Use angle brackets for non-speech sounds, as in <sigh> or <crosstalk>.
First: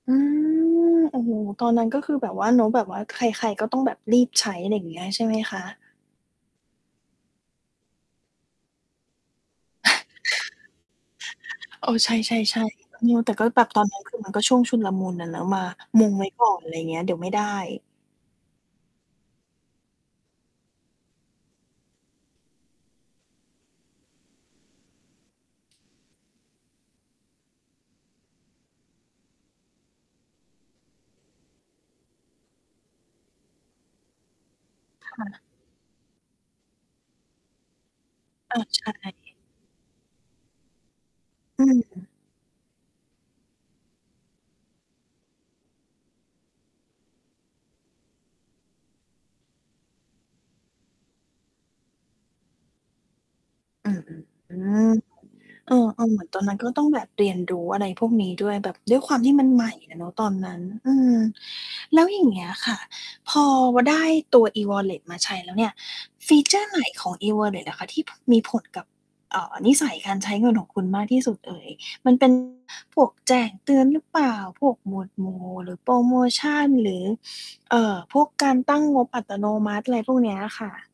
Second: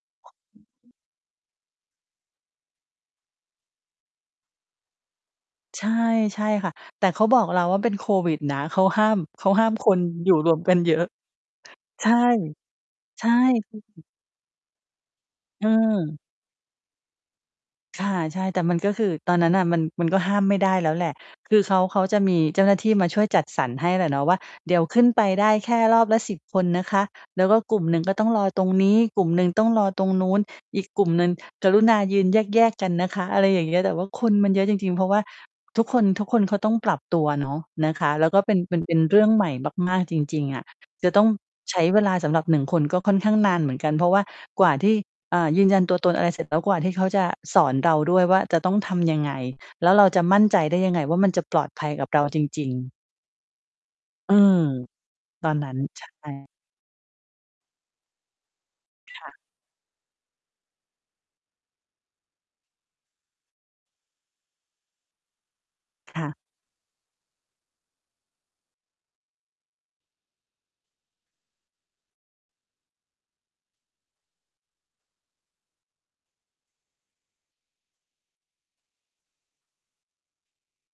อืม <unintelligible> โอ้โฮ ตอน นั้นก็คือแบบว่าเนาะ แบบว่าใคร ๆ ก็ต้องแบบรีบใช้ อะไรอย่างเงี้ยใช่ไหมคะ? ใช่ ๆ ค่ะ แต่เขาบอกเราว่า "เป็นโควิดนะ เขาห้าม เขาห้ามคนอยู่รวมกันเยอะ" <laughs> เออ ใชใช่ ่ ๆ ๆ อือ ใชแ่ ต่ก็แบบ ตอน นั้นคือมันก็ช่วงชุลมุนอะเนาะ มามุเองอ ไว้ก่อน อะไรอย่างเงี้ย เดี๋ยวไม่ได้ ค่ะ ใช่ แต่มันก็คือ ตอนนั้นน่ะมัน มันก็ห้ามไม่ได้แล้วแหละ คือเขา เขาจะมีเจ้าหน้าที่มาช่วยจัดสรรให้แหละเนาะว่า "เดี๋ยวขึ้นไปได้แค่รอบละ 10 คนนะคะ แล้วก็กลุ่มหนึ่ง ก็ต้องรอตรงนี้ กลุ่มหนึ่งต้องรอตรงนู้น อีกกลุ่มหนึ่งกรุณายืนแยก ๆ กันนะคะ" อะไรอย่างเงี้ย แต่ว่าคนมันเยอะจริง ๆ เพราคะว่า ่ะ ทุกคน ทุกคนเขาต้องปรับตัวเนาะ นะคะ แล้วก็เปเ็อน อ เป็ใชน เป็นเรื่อง่ ใหม่มาก ๆ จริง ๆ อะ จะต้องอืใช้เวม ลาสำหรับ 1 คน ก็ค่อนข้างนานเหมือนกัน เพราะว่ากว่าที่ อ่า ยืนยันตัวตน อะไรเสร็จแล้ว กว่าที่เขาจะสอนเราด้วยว่าจะต้องทำยังไง แล้วเราจะมั่นใจได้ยังไงว่า มันจะปลอดภัยกับเราจริง ๆ อืม อืๆ อม ือ ตอนนัเ้ออ น ใชๆ เหมือนตอน่ นั้น ก็ต้องแบบเรียนรู้ อะไรพวกนี้ด้วย แบบด้วยควาคมท่ะ ี่มันใหม่อะเนาะตอนนั้น อืม แล้วอย่างเงี้ยค่ะ พอ ว ได้ตัว E-Wallet มาใช้แล้วเนี่ย ค่ฟะ ีเชอร์ ไหนของ E-Wallet อะคะที่ ผ มีผลกับ เอ่อ นิสัยการใช้เงินของคุณมากที่สุดเอ่ย? มัน เป็น พวกแจ้งเตือนหรือเปล่า? พวกหมวดหมู่ หรือโพรโมชัน? หรือ <sniffs> เอ่อ พวกการตั้งงบอัตโนมัติ? อะไรพวกเนี้ยค่ะ